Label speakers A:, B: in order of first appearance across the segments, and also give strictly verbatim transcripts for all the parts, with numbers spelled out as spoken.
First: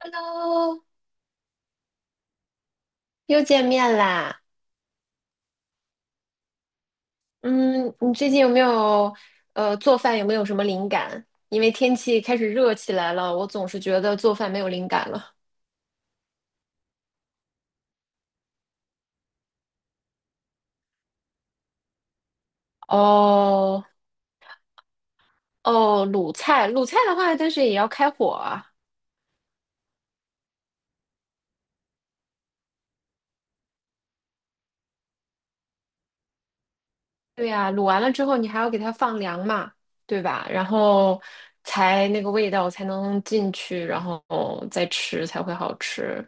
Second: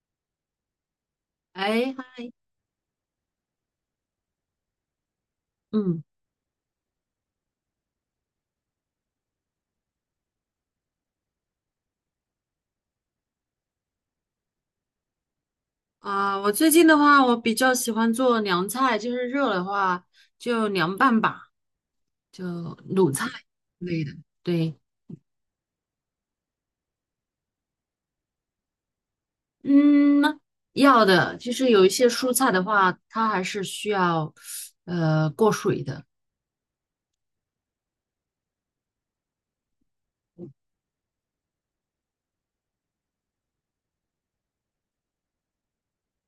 A: Hello，
B: 哎，嗨
A: 又见面啦。
B: 嗯，
A: 嗯，你最近有没有呃做饭有没有什么灵感？因为天气开始热起来了，我总是觉得做饭没有灵感了。
B: 啊，我最近的话，我比较喜欢做凉菜，就是热的话就凉拌吧，就卤菜
A: 哦
B: 之类的。对，
A: 哦，卤菜，卤菜的话，但是也要开火啊。
B: 嗯，要的，就是有一些蔬菜的话，它还是需要呃过水的。
A: 对呀，卤完了之后你还要给它放凉嘛，对吧？然后才那个味道才能进去，然后再吃才会好吃。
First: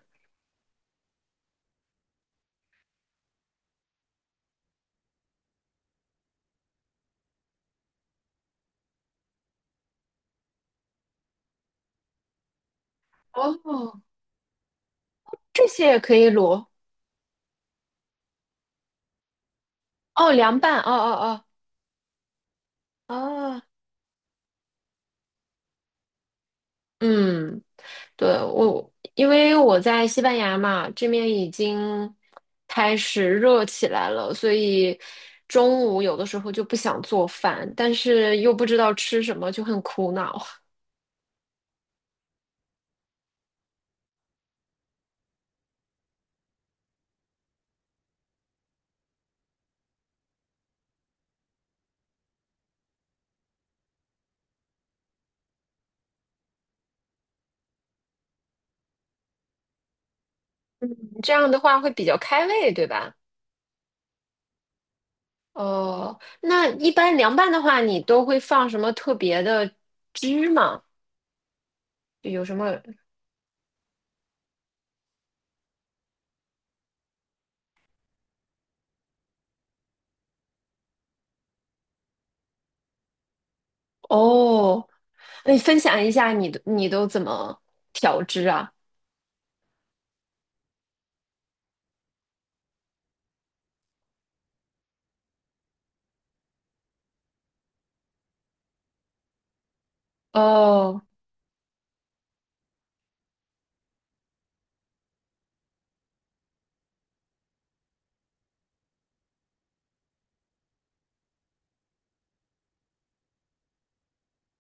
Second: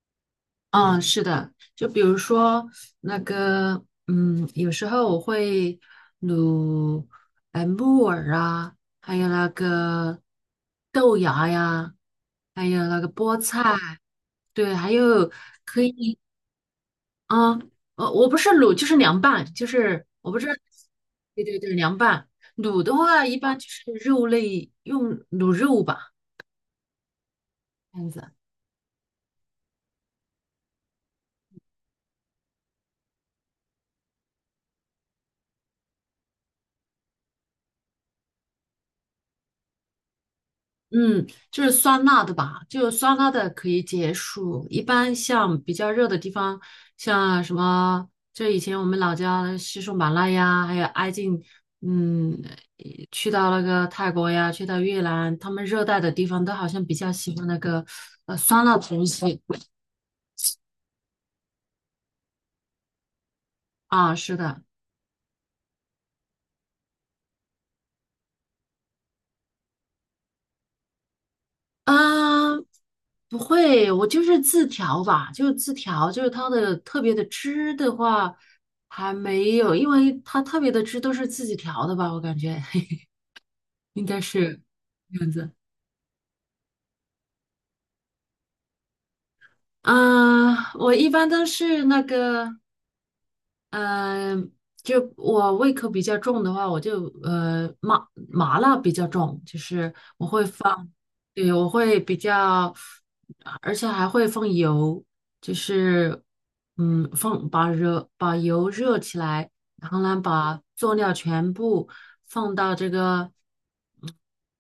B: 嗯，是的，就比如说那个，嗯，有时候我会卤呃木耳啊，还有那个豆芽呀，还有那个菠菜。
A: 哦，
B: 对，还有，
A: 这些也可以卤。
B: 嗯，呃，我不是卤，就是凉拌，就是我
A: 哦，
B: 不知道，
A: 凉拌。哦
B: 对
A: 哦
B: 对对，凉拌。卤的
A: 哦
B: 话，一般
A: 哦，
B: 就是肉类用卤肉吧，
A: 嗯。
B: 这样
A: 对，
B: 子。
A: 我，因为我在西班牙嘛，这面已经开始热起来了，所以中午有的时候就不想做饭，但是又不知道吃什么，就很苦恼。
B: 嗯，就是酸辣的吧，就酸辣的可以解暑。一般像比较热的地方，像什么，就以前我们老家的西双版纳呀，还有挨近，嗯，呃去到那个泰国呀，去到越南，他们热带的地方都好像比较喜欢那个呃酸辣的东西。
A: 嗯，这样的话会比较开胃，对吧？
B: 啊，是的，
A: 哦，那一般凉拌的话，你都会放什么特别的汁吗？有什
B: 嗯，
A: 么？
B: 不会，我就是自调吧，就是字条，就是它的特别的汁的话还没有，因为它特别的汁都是自己调的吧，我感觉 应该是
A: 哦，
B: 这样子。
A: 那你分享一下你的，你都怎么调汁啊？
B: 啊，我一般都是那个，嗯，就我胃口比较重的话，我就呃麻麻辣比较重，就是我会放，
A: 哦。
B: 对，我会比较，而且还会放油，就是嗯放把热把油热起来，然后呢把佐料全部放到这个嗯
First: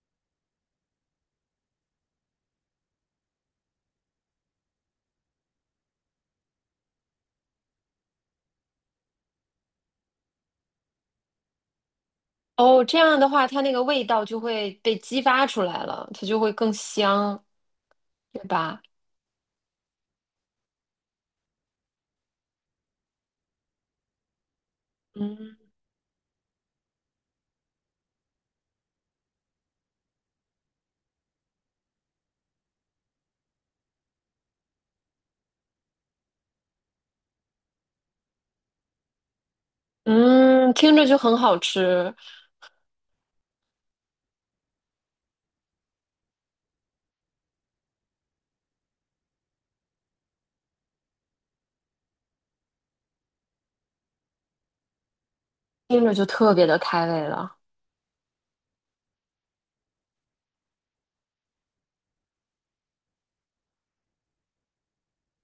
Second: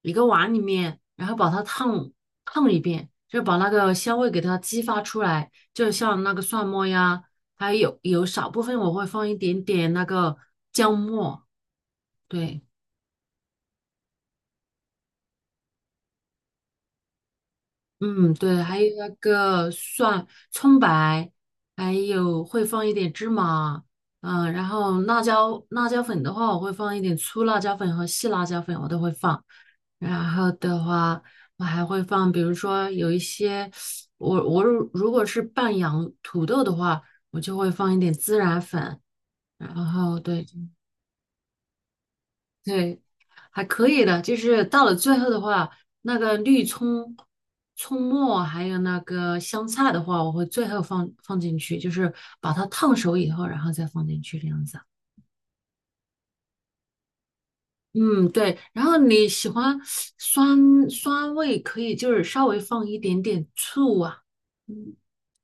B: 一个碗里面，然后把它烫烫一遍，就把那个香味给它激发出来，就像那个蒜末呀。还有有少部分我会放一点点那个姜末，对，
A: 哦，这样的话，它那个味道就会被激发出来了，它就会更香，
B: 嗯，
A: 对
B: 对，还
A: 吧？
B: 有那个蒜、葱白，还有会放一点芝麻，嗯、然后辣
A: 嗯
B: 椒辣椒粉的话，我会放一点粗辣椒粉和细辣椒粉，我都会放。然后的话，我还会放，比如说有一些，我我如如果是拌洋土豆的话，我就会放一点孜然粉，然后对。
A: 嗯，听着就很好吃，
B: 对，还可以的，就是到了最后的话，那个绿葱、葱末还有那个香菜的话，我会最后放放进去，就是把它烫熟以后，然后再放进去这样子。
A: 听着就特别的开胃了。
B: 嗯，对。然后你喜欢酸酸味，可以就是稍微放一点点醋啊，嗯，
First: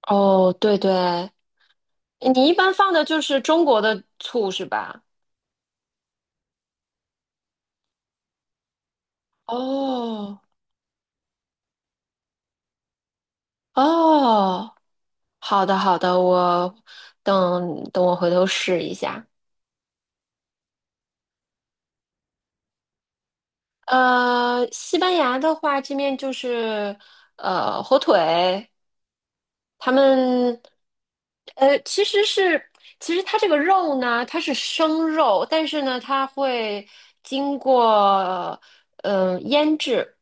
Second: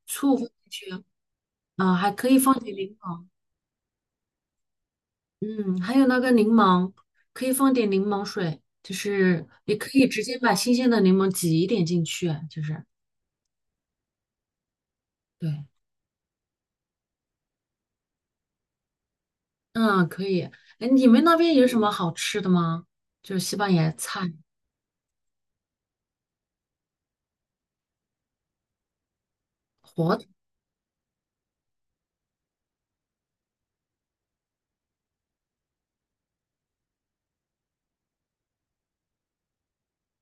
B: 醋放
A: 哦，
B: 进
A: 对
B: 去啊，
A: 对，
B: 啊，还可以
A: 你一
B: 放
A: 般
B: 点
A: 放
B: 柠
A: 的就
B: 檬。
A: 是中国的醋是吧？
B: 嗯，还有那个柠檬，可以放点柠檬水，就是也可以直接
A: 哦
B: 把新鲜的柠檬挤一点进去啊，就是
A: 哦，好
B: 对，
A: 的好的，我等等我回头试一下。
B: 嗯，可以。哎，你们那边有什么好吃的吗？就是西班牙菜，
A: 呃，西班牙的话，这面就是呃火腿，他
B: 火腿，
A: 们，呃，其实是，其实它这个肉呢，它是生肉，但是呢，它会经过嗯、呃腌制，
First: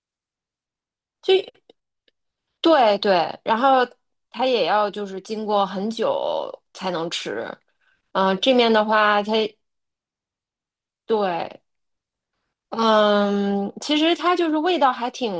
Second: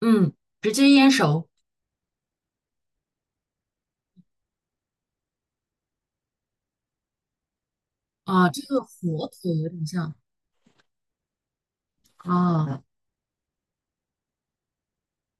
B: 嗯，直接腌熟
A: 就对对，然后它也要就是经过很久才能吃，嗯、
B: 啊，
A: 这
B: 这
A: 面
B: 个
A: 的话，
B: 火
A: 它
B: 腿有点像
A: 对
B: 啊，
A: 嗯，其实它就是味道还挺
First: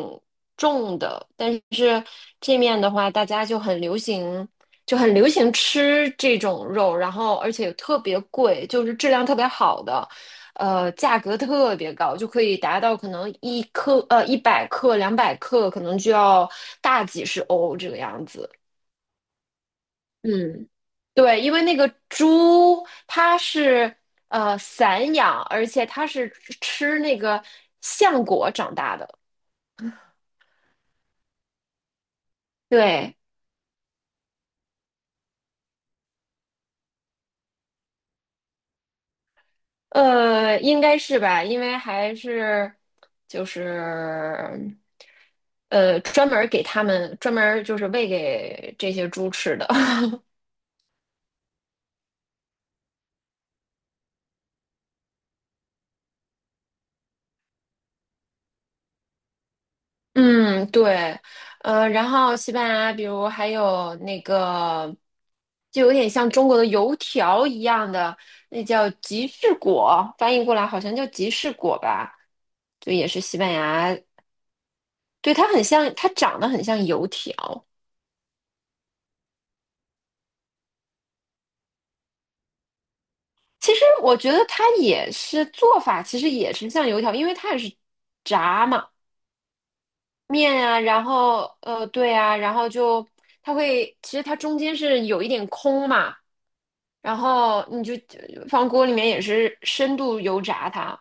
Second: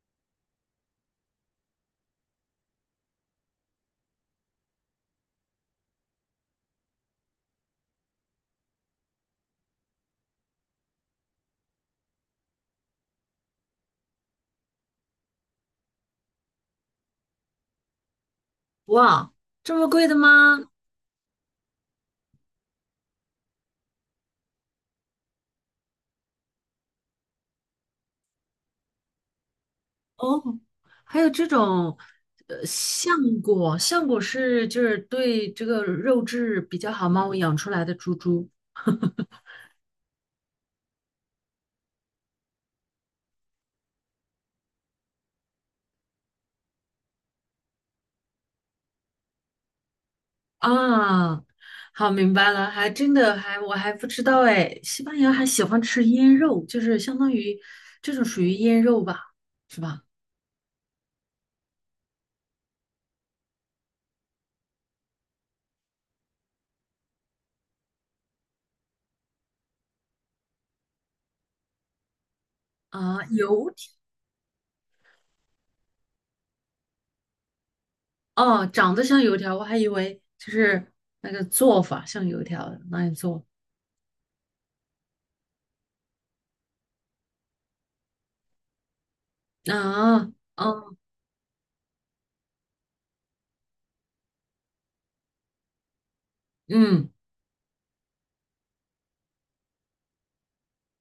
A: 重的，但是这面的话，大家就很流行，就很流行吃这种肉，然后而且特别贵，就是质量特别好的，呃，价格特别高，就可以达到可能一克呃一百克、两百克，可能就要大几十欧这个样子。
B: 哇，这么贵的吗？
A: 嗯。对，因为那个猪它是呃散养，而且它是吃那个橡果长大的。
B: 哦，还有这种。呃，橡
A: 对，
B: 果，橡果是就是对这个肉质比较好嘛，我养出来的猪猪。
A: 呃，应该是吧，因为还是就是呃专门儿给它们专门儿就是喂给这些猪吃的。
B: 啊，好，明白了，还真的还我还不知道哎，西班牙还喜欢吃腌肉，就是相当于这种属于腌肉吧，是吧？
A: 嗯，对，呃，然后西班牙，比如还有那个，就有点像中国的油条一样的，那叫吉士果，翻译过来好像叫吉士果吧，就也是
B: 啊，
A: 西班
B: 油条
A: 牙，对，它很像，它长得很像油条。
B: 哦，长得像油条，我还以为就是那个做法像油条那样做
A: 其实我觉得它也是做法，其实也是像油条，因为它也是炸嘛。
B: 啊，
A: 面啊，
B: 哦，
A: 然后呃，对啊，然后就它会，其实它中间是有一点空嘛，
B: 嗯，
A: 然后你就放锅里面也是深度油炸它。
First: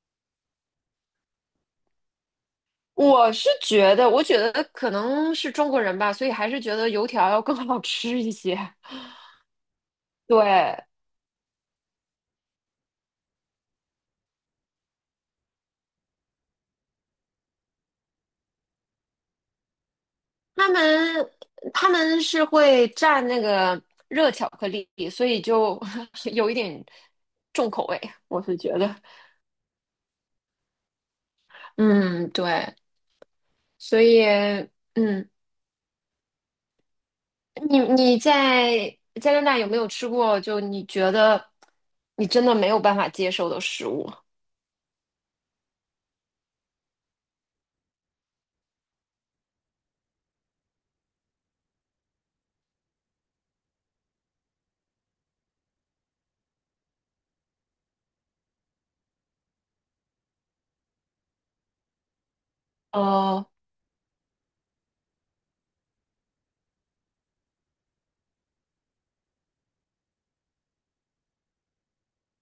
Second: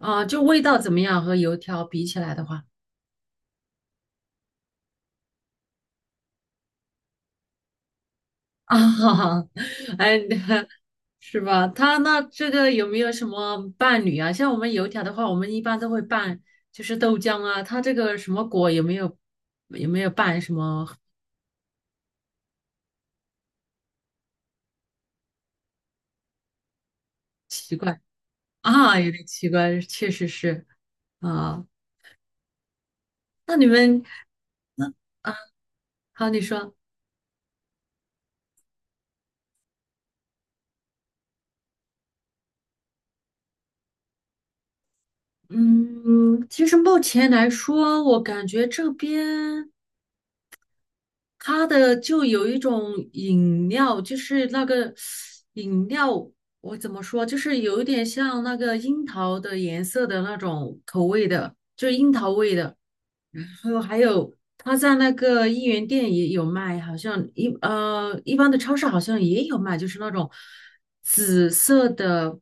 B: 啊，就味道怎么样和油条比起来的话，
A: 我是觉得，我觉得可能是中国人吧，所以还是觉得油条要更 好吃一些。
B: 啊，哎，
A: 对，
B: 是吧？他那这个有没有什么伴侣啊？像我们油条的话，我们一般都会拌，就是豆浆啊。他这个什么果有没有有没有拌什
A: 他
B: 么
A: 们他们是会蘸那个热巧克力，所以就 有一点重
B: 奇
A: 口味，
B: 怪
A: 我是觉得，
B: 啊？有点奇怪，确实是啊。
A: 嗯，对，
B: 那你
A: 所
B: 们
A: 以嗯。
B: 啊，好，你说，
A: 你你在加拿大有没有吃过就你觉得你真的没有办法接受的食物？
B: 嗯，其实目前来说，我感觉这边。它的就有一种饮料，就是那个饮料，我怎么说，就是有一点像那个樱桃的颜色的那种口味的，就是樱桃味的。然
A: 哦
B: 后还有它在那个一元店也有卖，好像一呃一般的超市好像也有卖，就是那种紫色的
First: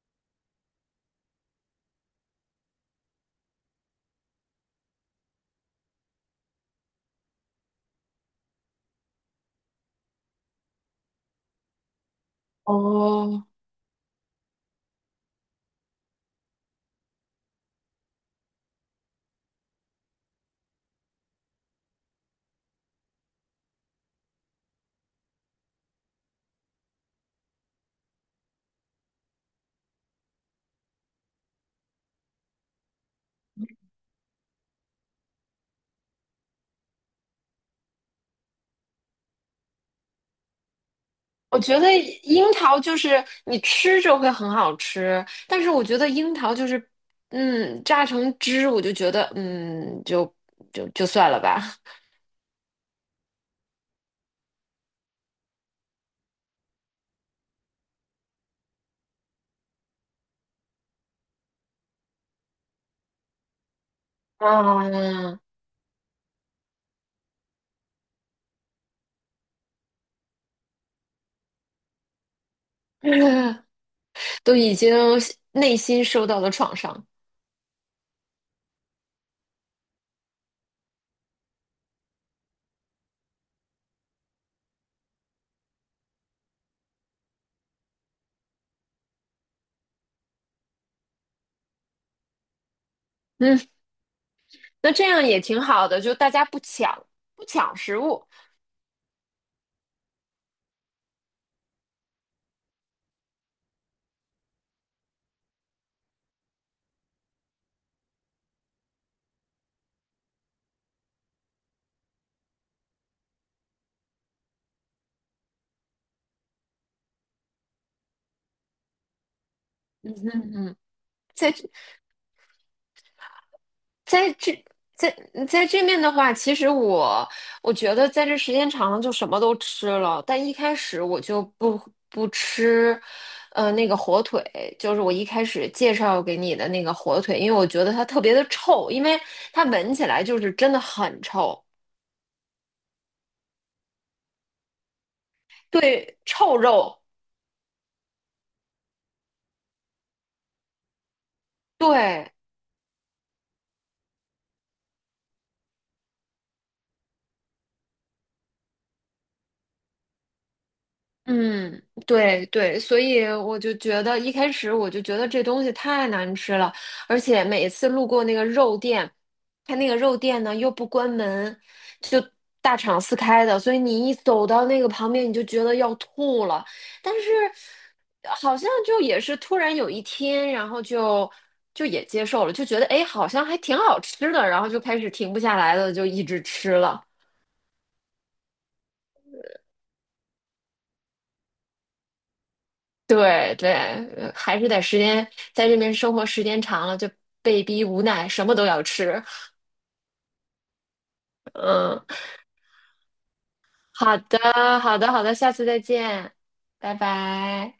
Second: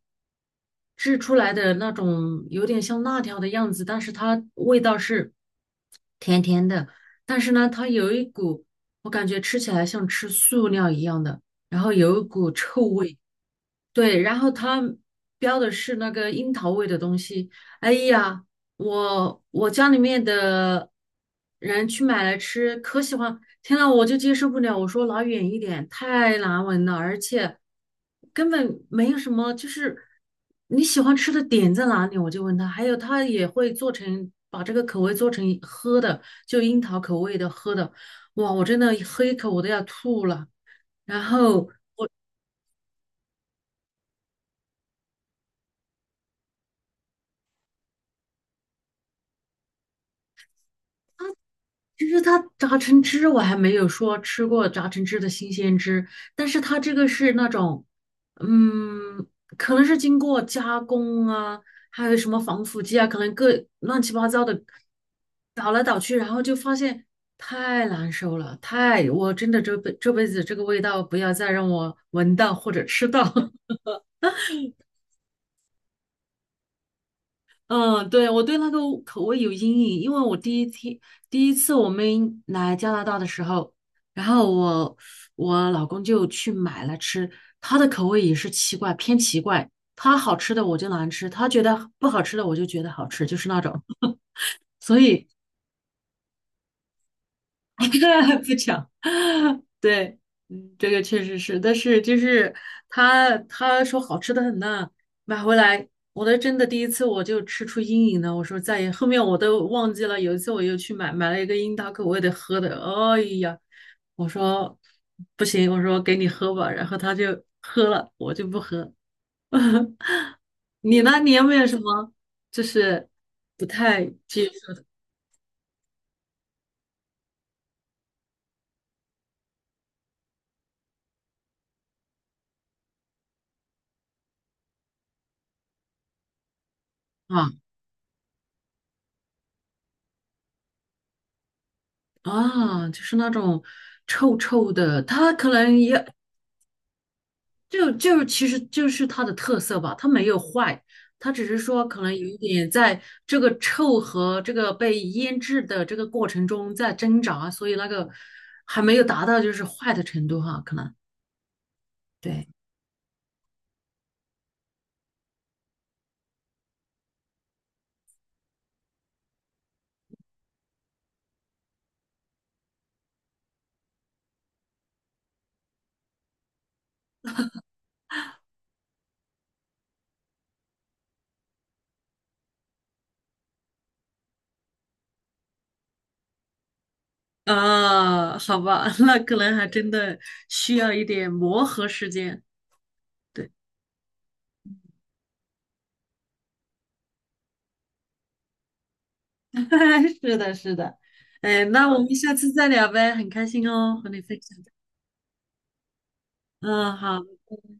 B: 制出来的那种，有点像辣条的样子，但是它味道是甜甜的，但是呢，它有一股。我感觉吃起来像吃塑料一样的，然后有一股臭味。
A: 哦，
B: 对，然后他标的是那个樱桃味的东西。哎呀，我我家里面的人去买来吃，可喜欢。天呐，我就接受不了。我说拿远一点，太难闻了，而且根本没有什么，就是你喜欢吃的点在哪里，我就问他。还有他也会做成把这个口味做成喝的，就樱桃口味的喝的。哇，我真的喝一口我都要吐了。然
A: 我
B: 后。
A: 觉得樱桃就是你吃着会很好吃，但是我觉得樱桃就是，嗯，榨成汁我就觉得，嗯，就就就算了吧，
B: 就是它榨成汁我还没有说吃过榨成汁的新鲜汁，但是它这个是那种，嗯，可能是经过加工啊，还有什么防腐剂啊，可能各乱七八糟的
A: 啊，
B: 倒来倒去，然后就发现太难受了，太，我真的这辈这辈子这个味道不要再让我闻到或者吃到。
A: 都已经内心受到了创伤，
B: 嗯，对，我对那个口味有阴影，因为我第一天第一次我们来加拿大的时候，然后我我老公就去买了吃，他的口味也是奇怪，偏奇怪，他好吃的我就难吃，他觉得不好吃的我就觉得好吃，就是
A: 嗯，
B: 那种，
A: 那
B: 所
A: 这样
B: 以
A: 也挺好的，就大家不抢不抢食物。
B: 不讲，对，嗯，这个确实是，但是就是他他说好吃的很呐，买回来，我都真的第一次我就吃出阴影了，我说再也后面我都忘记了，有一次我又去买买了一个樱桃口味的喝的，哎呀，我说不行，我说给你喝吧，然后他就喝了，我就不喝。你呢？你有没
A: 在。
B: 有什么就是不太
A: 在
B: 接
A: 这
B: 受的
A: 在在这面的话，其实我我觉得在这时间长了就什么都吃了，但一开始我就不不吃，呃，那个火腿，就是我一开始介绍给你的那个火腿，
B: 啊？
A: 因为我觉得它特别的臭，因为它闻起来就是真的很臭，
B: 啊，就是那种臭臭的，它可能也
A: 对，臭肉，
B: 就就是其实就是它的特色吧，它没有坏，它只是说可能有
A: 对，
B: 一点在这个臭和这个被腌制的这个过程中在挣扎，所以那个还没有达到就是坏的程度哈，可能
A: 嗯，
B: 对
A: 对对，所以我就觉得一开始我就觉得这东西太难吃了，而且每一次路过那个肉店，它那个肉店呢又不关门，就大敞四开的，所以你一走到那个旁边，你就觉得要吐了。但是好像就也是突然有一天，然后就就也接受了，就觉得哎，诶好像还挺好吃的，然后就开始停不下来了，就一直吃了。
B: 啊，好吧，那可能还真的需要一点磨合时间。对，
A: 对对，呃还是得时间在这边生活时间长了，就被逼无奈，什么都要吃。
B: 是的，是的。哎，那我
A: 嗯，
B: 们下次再聊呗，很开心哦，和
A: 好
B: 你
A: 的，
B: 分享。
A: 好的，好的，下次再见，拜
B: 嗯，好。
A: 拜。